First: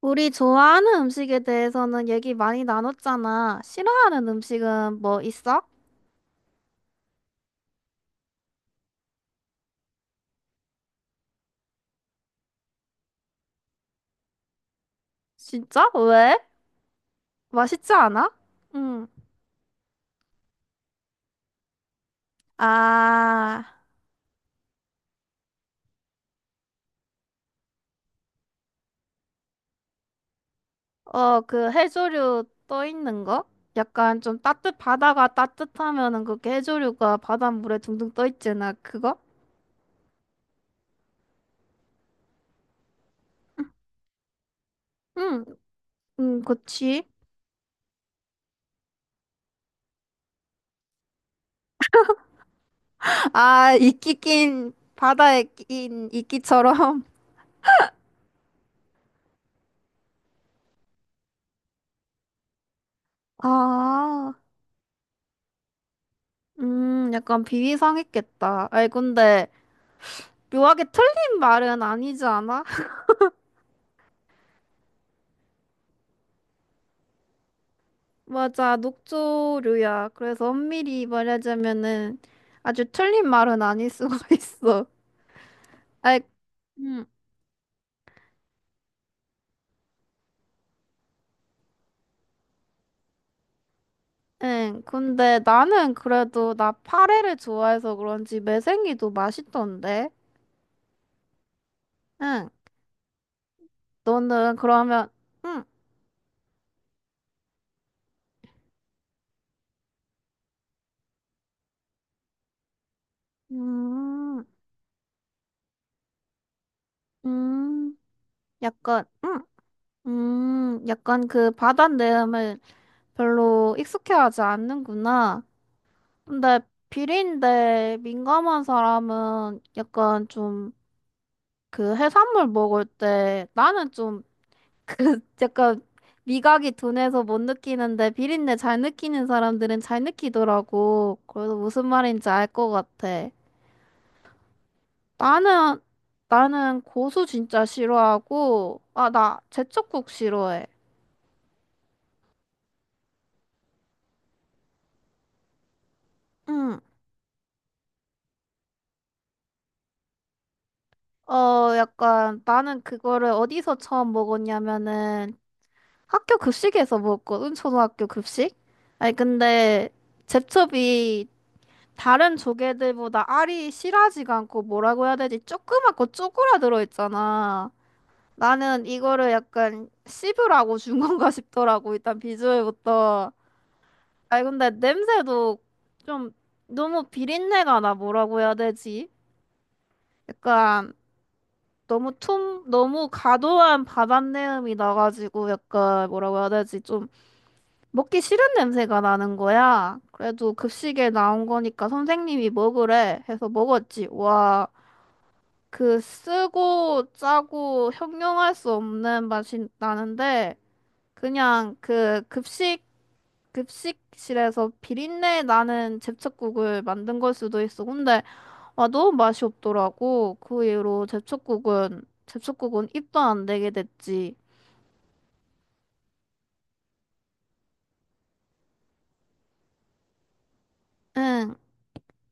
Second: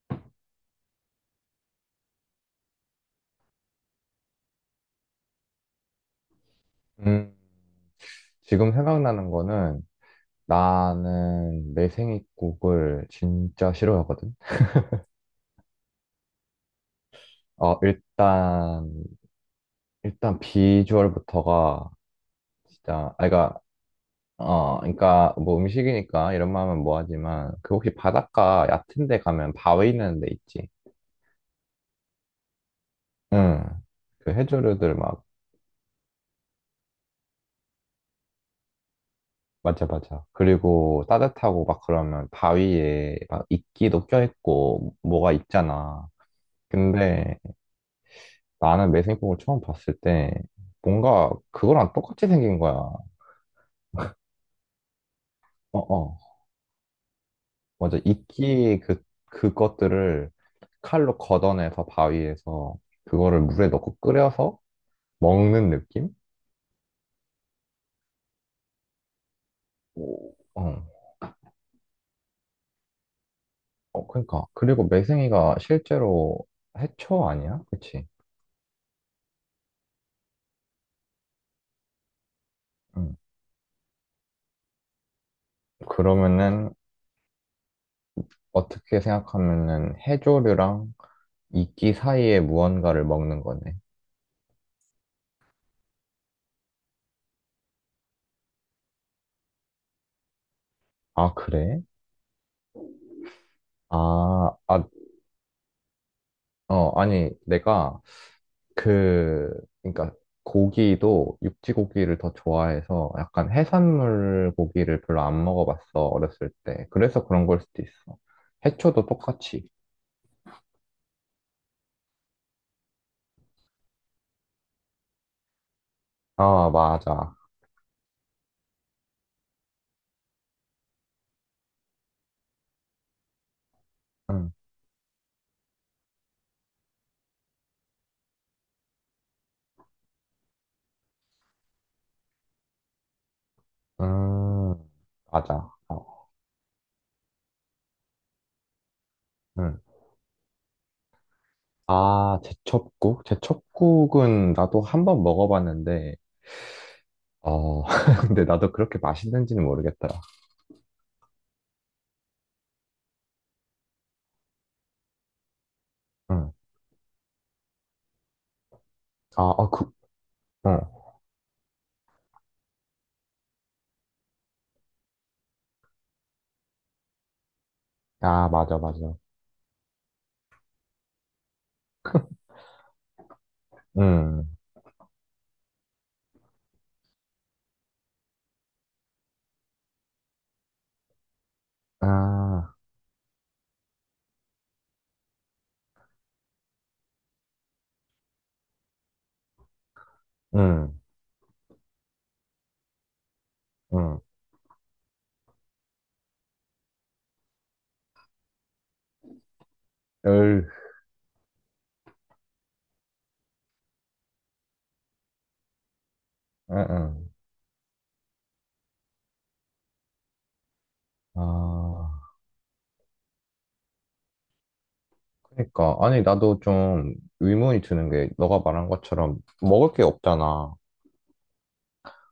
우리 좋아하는 음식에 대해서는 얘기 많이 나눴잖아. 싫어하는 음식은 뭐 있어? 음, 지금 생각나는 거는 나는 내생이국을 진짜 싫어하거든. 진짜? 왜? 어, 맛있지 않아? 일단, 응. 일단 비주얼부터가 진짜, 아, 아, 어, 그니까 뭐 음식이니까 이런 말 하면 뭐하지만 그 혹시 바닷가 얕은 데 가면 바위 있는 데 있지? 어, 그 해조류 떠 있는 거? 응. 약간 그 좀 해조류들 막, 바다가 따뜻하면은 그게 해조류가 바닷물에 둥둥 떠 있잖아. 그거? 맞아, 맞아. 그리고 따뜻하고 막 그러면 바위에 막 이끼도 껴있고 뭐가 응, 있잖아. 응, 그치. 근데 나는 매생이국을 처음 봤을 때 뭔가 그거랑 똑같이 생긴 거야. 어, 아, 이끼 낀, 바다에 낀 어. 이끼처럼. 맞아. 이끼 그, 그것들을 칼로 걷어내서 바위에서 그거를 물에 넣고 아, 끓여서 먹는 느낌? 약간 비위상했겠다. 아이, 근데. 오, 어. 묘하게 틀린 말은 아니지 않아? 어, 그러니까. 그리고 매생이가 실제로 해초 아니야? 그치? 맞아, 녹조류야. 그래서 엄밀히 말하자면은 아주 응. 틀린 말은 아닐 수가 있어. 아이, 그러면은 음, 어떻게 생각하면은 해조류랑 이끼 사이에 무언가를 먹는 거네. 응. 근데 나는 그래도 나 파래를 좋아해서 그런지 매생이도 맛있던데. 아, 그래? 응. 너는 아, 아, 그러면, 응, 어, 아니, 내가 그, 그러니까 고기도 육지 고기를 더 좋아해서 약간 음, 해산물 고기를 별로 안 먹어봤어, 어렸을 때. 그래서 그런 걸 수도 음, 있어. 약간, 해초도 응, 똑같이. 약간 그 바다 내음을 별로 익숙해하지 않는구나. 근데 아, 맞아. 비린내 민감한 사람은 약간 좀 그 해산물 먹을 때 나는 좀 응, 그 약간 미각이 둔해서 못 느끼는데 비린내 잘 느끼는 사람들은 잘 느끼더라고. 그래서 무슨 말인지 알 것 같아. 음, 맞아. 나는 어, 나는 고수 진짜 싫어하고 아 나 응. 제철국 싫어해. 아, 제첩국? 제첩국은 나도 한번 먹어봤는데, 응. 어, 근데 나도 그렇게 맛있는지는 모르겠더라. 어 약간 나는 그거를 어디서 처음 먹었냐면은 학교 응. 급식에서 먹었거든, 초등학교 급식. 아니, 아, 아, 근데 그, 응. 제첩이 다른 조개들보다 알이 실하지가 않고 뭐라고 해야 되지? 조그맣고 쪼그라들어 있잖아. 아, 맞아, 나는 맞아. 이거를 약간 씹으라고 준 건가 싶더라고, 일단 비주얼부터. 아니, 응. 근데 냄새도 좀 너무 비린내가 나, 뭐라고 해야 되지? 약간 아, 너무 과도한 바닷내음이 나가지고 약간 뭐라고 해야 되지? 좀 먹기 싫은 냄새가 나는 거야. 그래도 응, 급식에 나온 거니까 선생님이 먹으래 해서 먹었지. 응. 와, 그 쓰고 짜고 형용할 수 없는 맛이 나는데 그냥 그 급식실에서 비린내 나는 응, 제첩국을 만든 응. 걸 수도 있어. 근데 와 너무 맛이 없더라고. 그 이후로 제첩국은 아, 제첩국은 입도 안 대게 됐지. 그러니까. 아니, 나도 좀 의문이 드는 게, 너가 말한 것처럼 먹을 게 없잖아. 응.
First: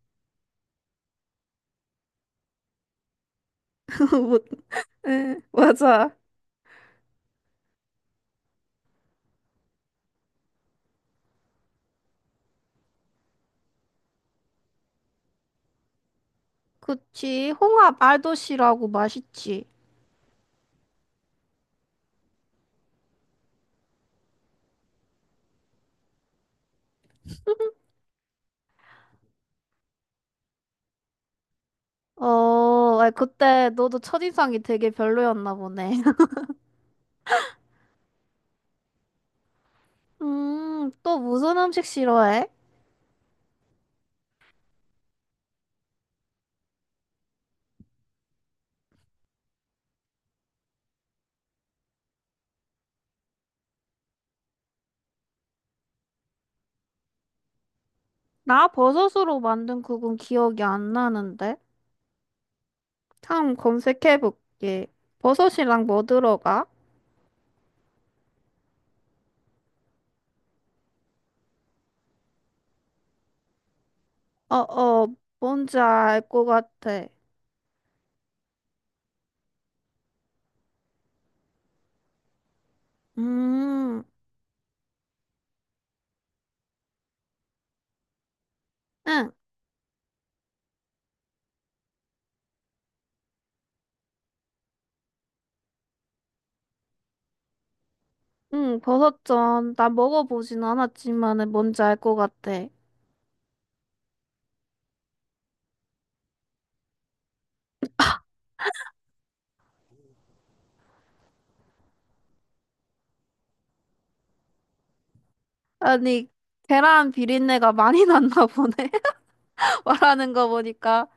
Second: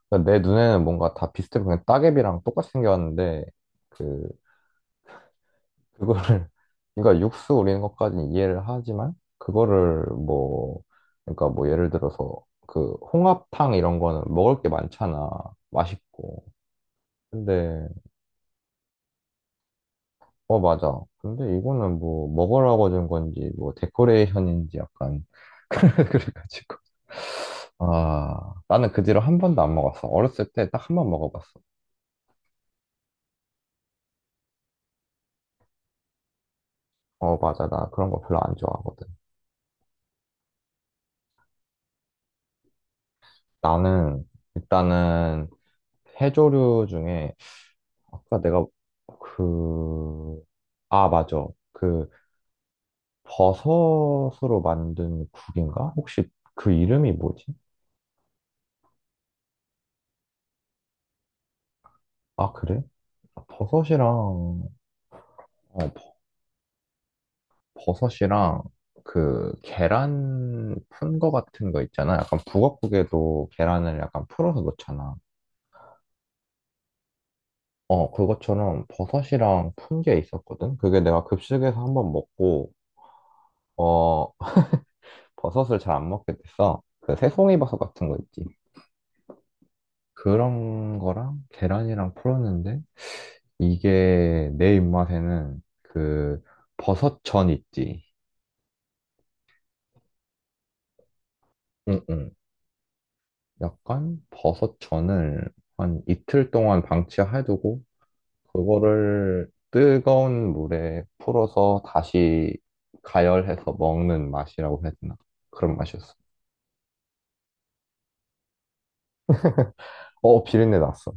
그러니까 내 눈에는 뭔가 다 비슷해. 그냥 따개비랑 똑같이 생겼는데, 그, 못 응, 맞아. 그거를, 그러니까 육수 우리는 것까지는 이해를 하지만, 그거를 뭐, 그러니까 뭐 예를 들어서, 그, 홍합탕 이런 거는 먹을 게 많잖아. 맛있고. 그치. 근데 홍합 알도시라고 맛있지. 어, 맞아. 근데 이거는 뭐 먹으라고 준 건지 뭐 데코레이션인지 약간 그래가지고 아 나는 그 뒤로 한 번도 안 먹었어. 어렸을 때 딱 한 번 먹어봤어. 어, 아 그때 너도 첫인상이 되게 별로였나 보네. 어, 맞아. 나 그런 거 별로 안 좋아하거든. 또 무슨 음식 싫어해? 나는 일단은 해조류 중에 아까 내가 그 아, 맞아. 그 버섯으로 만든 국인가? 혹시 그 이름이 뭐지? 나 버섯으로 만든 국은 기억이 안 나는데. 아, 그래? 참 버섯이랑 검색해볼게. 버섯이랑 뭐 어, 들어가? 버섯이랑 그 계란 푼 거 같은 거 있잖아. 약간 북엇국에도 계란을 약간 어, 풀어서 어, 넣잖아. 뭔지 알 것 같아. 어, 그것처럼 버섯이랑 푼 게 있었거든. 그게 내가 급식에서 한번 먹고, 음, 어, 버섯을 잘 안 먹게 됐어. 그 새송이 버섯 같은 거 있지. 응, 그런 거랑 계란이랑 풀었는데, 이게 내 입맛에는 그 버섯전 있지. 응, 버섯전. 나 먹어보진 않았지만은 뭔지 알 응, 것 응. 같아. 약간 버섯전을 한 이틀 동안 방치해두고 그거를 뜨거운 물에 풀어서 다시 가열해서 먹는 맛이라고 해야 되나? 그런 맛이었어. 아니, 계란 비린내가 많이 났나 보네. 말하는 어, 거 비린내 보니까 났어.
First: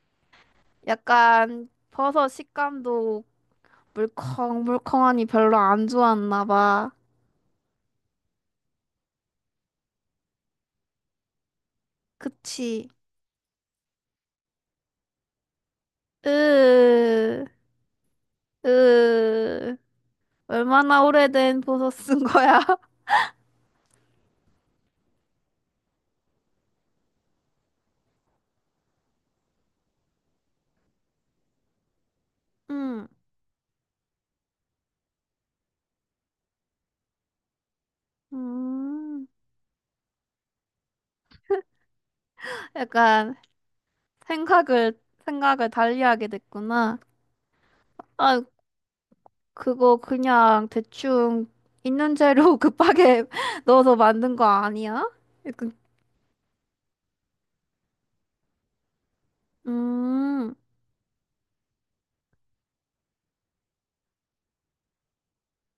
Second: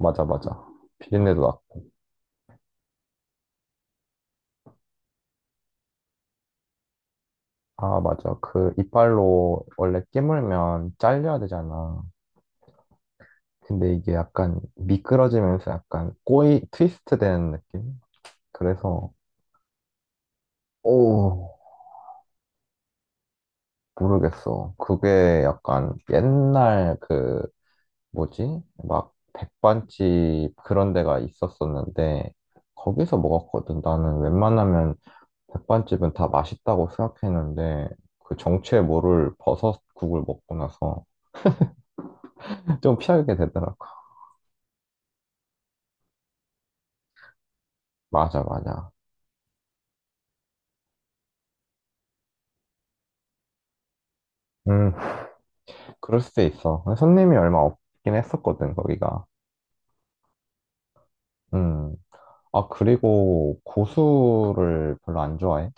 맞아, 맞아. 비린내도 약간 났고. 버섯 식감도 물컹물컹하니 별로 안 좋았나 봐. 아, 맞아. 그 이빨로 원래 깨물면 잘려야 되잖아. 그치? 근데 이게 약간 미끄러지면서 약간 꼬이, 트위스트 으, 되는 느낌? 그래서, 으, 얼마나 오, 오래된 버섯 쓴 거야? 모르겠어. 그게 약간 옛날 그 뭐지? 막 백반집 그런 데가 있었었는데 음, 거기서 먹었거든. 나는 웬만하면 백반집은 다 맛있다고 생각했는데 그 정체 음, 모를 버섯국을 먹고 나서 좀 약간 피하게 되더라고. 생각을, 생각을 달리하게 됐구나. 아, 맞아, 맞아. 그거 그냥 대충 있는 재료 급하게 넣어서 만든 거 음, 아니야? 약간, 그럴 수도 있어. 손님이 얼마 없긴 했었거든, 거기가. 음. 음. 아, 그리고 고수를 별로 안 좋아해?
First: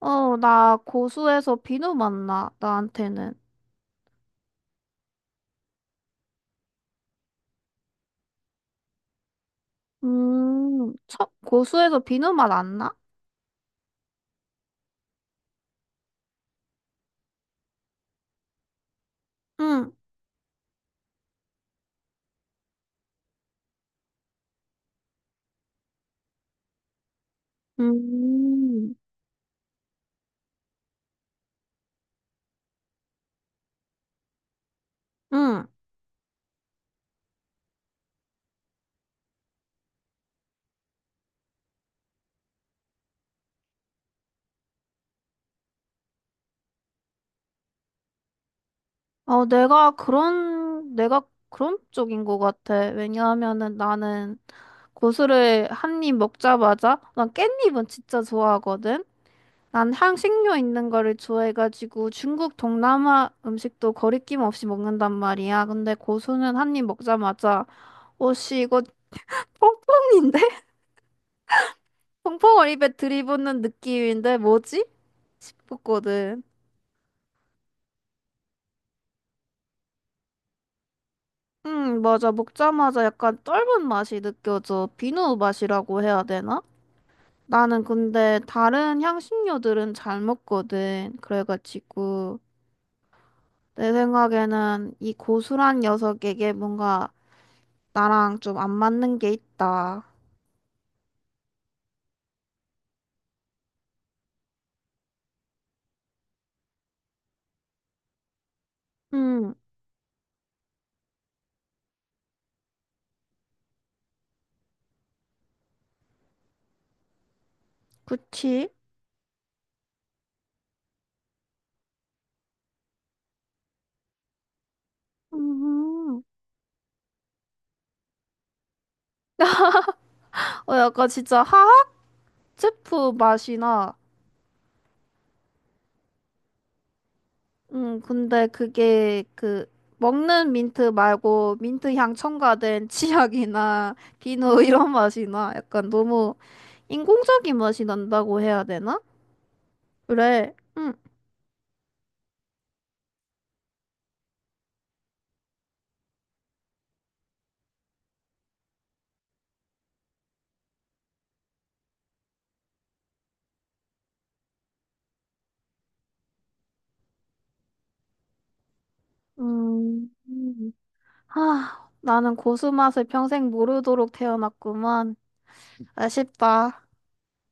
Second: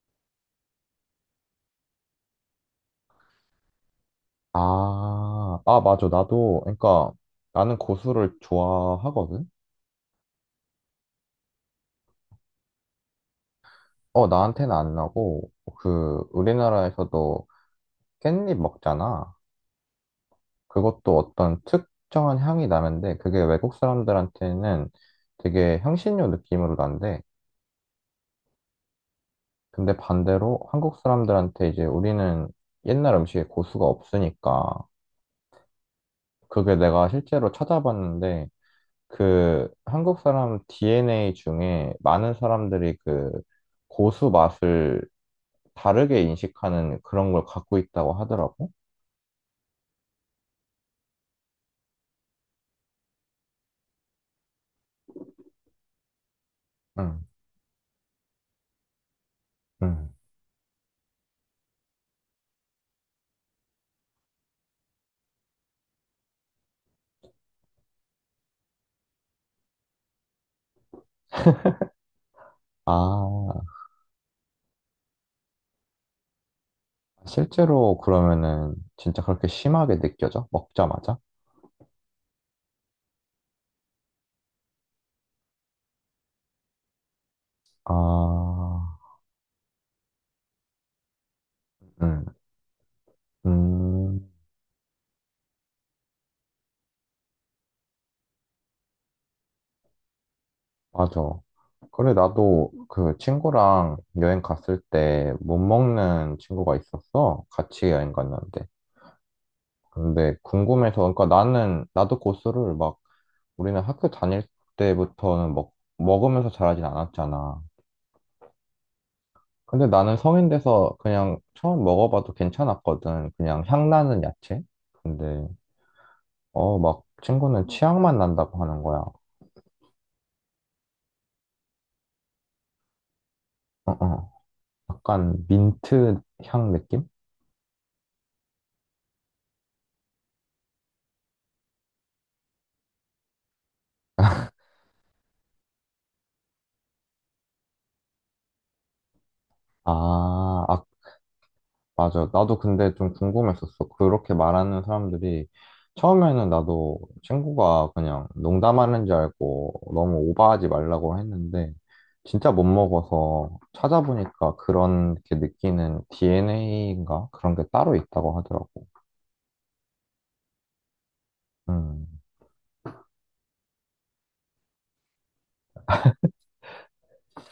어, 나 고수에서 비누 맛 나, 나한테는. 아, 아, 맞아. 나도, 그러니까 나는 고수를 좋아하거든. 참, 고수에서 비누 맛 안 나? 어, 나한테는 안 나고, 그, 우리나라에서도 깻잎 먹잖아. 응, 그것도 어떤 특정한 향이 나는데, 그게 외국 사람들한테는 되게 향신료 느낌으로 난대. 음, 근데 반대로 한국 사람들한테 이제 우리는 옛날 음식에 고수가 없으니까, 응. 그게 내가 실제로 찾아봤는데, 그 한국 사람 DNA 중에 많은 사람들이 그 고수 맛을 다르게 인식하는 그런 걸 갖고 있다고 하더라고. 어, 내가 그런 쪽인 것 같아. 왜냐하면은 나는 고수를 한 입 먹자마자, 응. 난 깻잎은 진짜 좋아하거든? 난 응. 향신료 있는 거를 좋아해가지고 중국 동남아 음식도 거리낌 없이 먹는단 말이야. 근데 고수는 한 입 먹자마자, 오씨, 이거 뽕뽕인데? 펑펑 어립에 들이붓는 아, 느낌인데 뭐지? 싶었거든. 실제로 그러면은 진짜 그렇게 심하게 느껴져? 먹자마자? 맞아. 먹자마자 약간 떫은 맛이 느껴져. 비누 맛이라고 해야 되나? 나는 아, 근데 다른 향신료들은 잘 먹거든. 음, 그래가지고 내 음, 생각에는 이 고수란 녀석에게 뭔가 나랑 좀 안 맞는 게 있다. 맞아. 그래, 나도 그 친구랑 여행 갔을 때 못 먹는 친구가 있었어. 같이 여행 갔는데. 음, 근데 궁금해서, 그러니까 나는, 나도 고수를 막, 우리는 학교 다닐 때부터는 먹, 먹으면서 자라진 않았잖아. 그치? 근데 나는 성인 돼서 그냥 처음 먹어봐도 괜찮았거든. 그냥 향 나는 야채? 근데 음, 어, 막 친구는 치약만 난다고 하는 거야. 어, 약간 진짜 화학 제품 어, 맛이나 어. 약간 민트 향 느낌? 근데 그게 그 먹는 민트 말고 민트 향 첨가된 치약이나 비누 이런 맛이 나. 약간 너무 인공적인 맛이 난다고 해야 되나? 그래. 아, 아, 음. 맞아. 나도 근데 좀 궁금했었어. 그렇게 말하는 사람들이 처음에는 나도 친구가 그냥 농담하는 줄 알고 너무 오버하지 말라고 했는데 진짜 못 먹어서 찾아보니까 그런 게 느끼는 DNA인가? 그런 게 따로 있다고 하더라고. 음. 음. 하, 음. 나는 고수 맛을 평생 모르도록 태어났구만. 아쉽다.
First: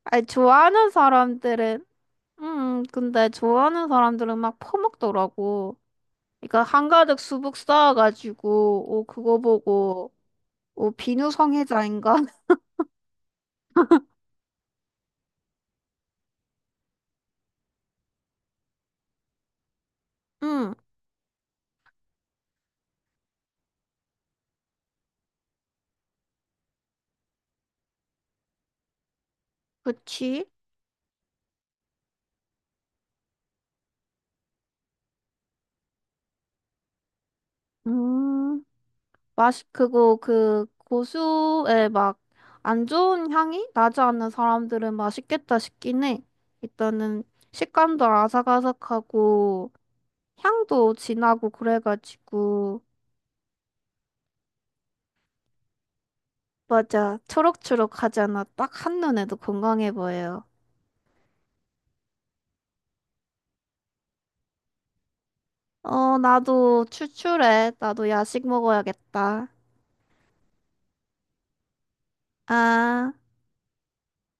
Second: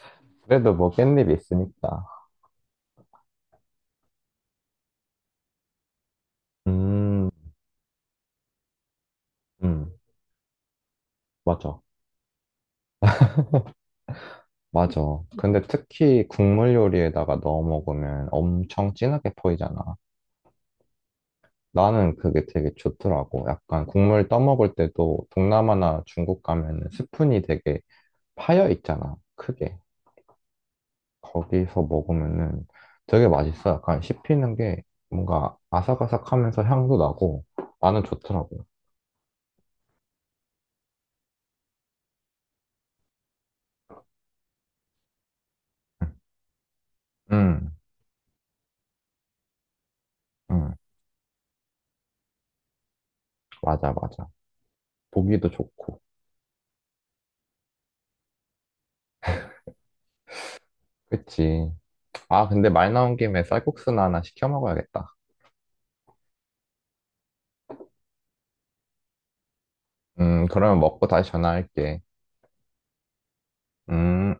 아니, 그래도 좋아하는 뭐 깻잎이 사람들은 있으니까. 근데 좋아하는 사람들은 막 퍼먹더라고. 그러니까 한가득 음, 수북 쌓아가지고 오 그거 음, 보고 오, 비누 맞아. 성애자인가? 맞아. 근데 특히 국물 요리에다가 넣어 먹으면 엄청 진하게 포이잖아. 응. 나는 그게 되게 좋더라고. 약간 국물 떠먹을 때도 동남아나 중국 가면은 스푼이 되게 파여 있잖아. 크게. 그치? 거기서 먹으면은 되게 맛있어. 약간 씹히는 게 뭔가 아삭아삭하면서 향도 나고 나는 음, 좋더라고. 맛이 그거 그 고수의 막 안 좋은 향이 나지 않는 사람들은 맛있겠다 싶긴 응, 해. 일단은 응. 식감도 아삭아삭하고 응. 향도 진하고 그래가지고 맞아, 맞아. 보기도 좋고. 맞아 초록초록하잖아. 딱 한눈에도 건강해 보여요. 그치. 아, 근데 말 나온 김에 쌀국수나 하나 시켜 먹어야겠다. 어, 나도 출출해. 나도 야식 먹어야겠다. 그러면 먹고 다시 전화할게. 아. 음.